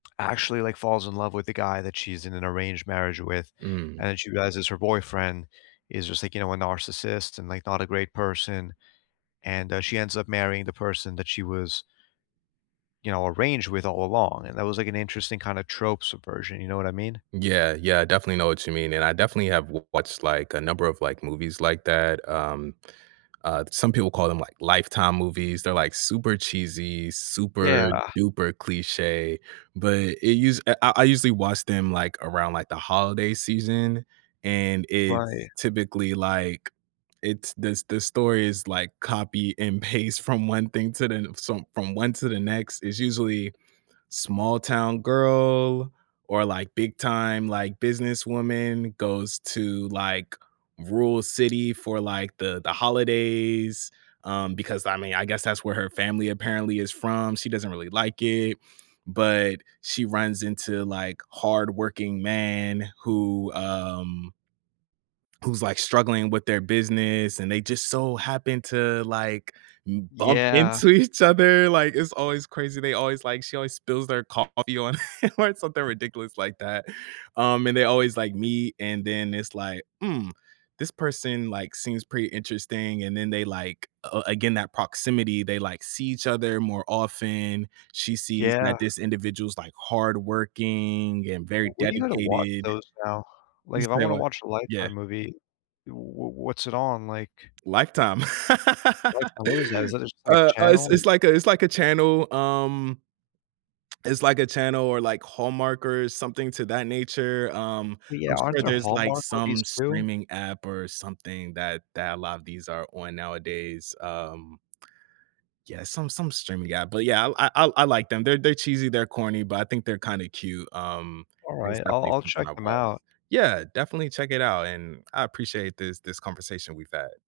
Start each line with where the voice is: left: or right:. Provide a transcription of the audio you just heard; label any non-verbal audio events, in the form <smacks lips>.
left: Actually, like, falls in love with the guy that she's in an arranged marriage with,
right: Mm.
left: and she realizes her boyfriend is just, like, you know, a narcissist, and, like, not a great person, and, uh, she ends up marrying the person that she was you know, arranged with all along, and that was, like, an interesting, kinda, trope subversion, you know what I mean?
right: Yeah, yeah, definitely know what you mean, and I definitely have w watched, like, a number of, like, movies like that. Um, uh, some people call them, like, "Lifetime movies." They're, like, super cheesy, super
left: Yeah.
right: duper cliche, but it use eh, I I usually watch them, like, around, like, the holiday season, and it's
left: Right.
right: typically like it's this the story is like copy and paste from one thing to the some from one to the next, is usually small-town girl, or like big-time, like, businesswoman goes to, like, rural city for, like, the the holidays, um, because, I mean, I guess that's where her family apparently is from. She doesn't really like it, but she runs into, like, hardworking man who, um who's, like, struggling with their business, and they just so happen to, like, m bump
left: Yeah.
right: into each other, like, it's always crazy. They always like she always spills their coffee on or something ridiculous like that, um, and they always, like, meet, and then it's like, "Mm, this person, like, seems pretty interesting," and then they, like a again, that proximity, they, like, see each other more often. She sees that
left: Yeah.
right: this individual's, like, hardworking, and
left: W
right: very
left: where do you go to watch
right: dedicated.
left: those now?
right: You
left: Like, if I
right: say
left: wanna
right: what?
left: watch a
right: Yeah.
left: Lifetime movie, w w what's it on, like
right: Lifetime.
left: Lifetime, what is that?
right: <laughs>
left: Is that just, like, a
right: Uh, uh, it's
left: channel? Like
right: it's like a it's like a channel, um <smacks lips> it's like a channel, or like Hallmark, or something to that nature. Um,
left: Oh, yeah,
right: I'm
left: aren't
right: sure
left: there
right: there's, like,
left: Hallmark
right: some
left: movies, too?
right: streaming app or something that that a lot of these are on nowadays, um Yeah, some some streaming app, but yeah, I l I I I like them. They're they're cheesy, they're corny, but I think they're kinda cute, um, it's
left: Alright, I'll
right: definitely
left: I'll
right: something
left: check
right: I've
left: them
right: watched.
left: out.
right: Yeah, definitely check it out, and I appreciate this this conversation we've had.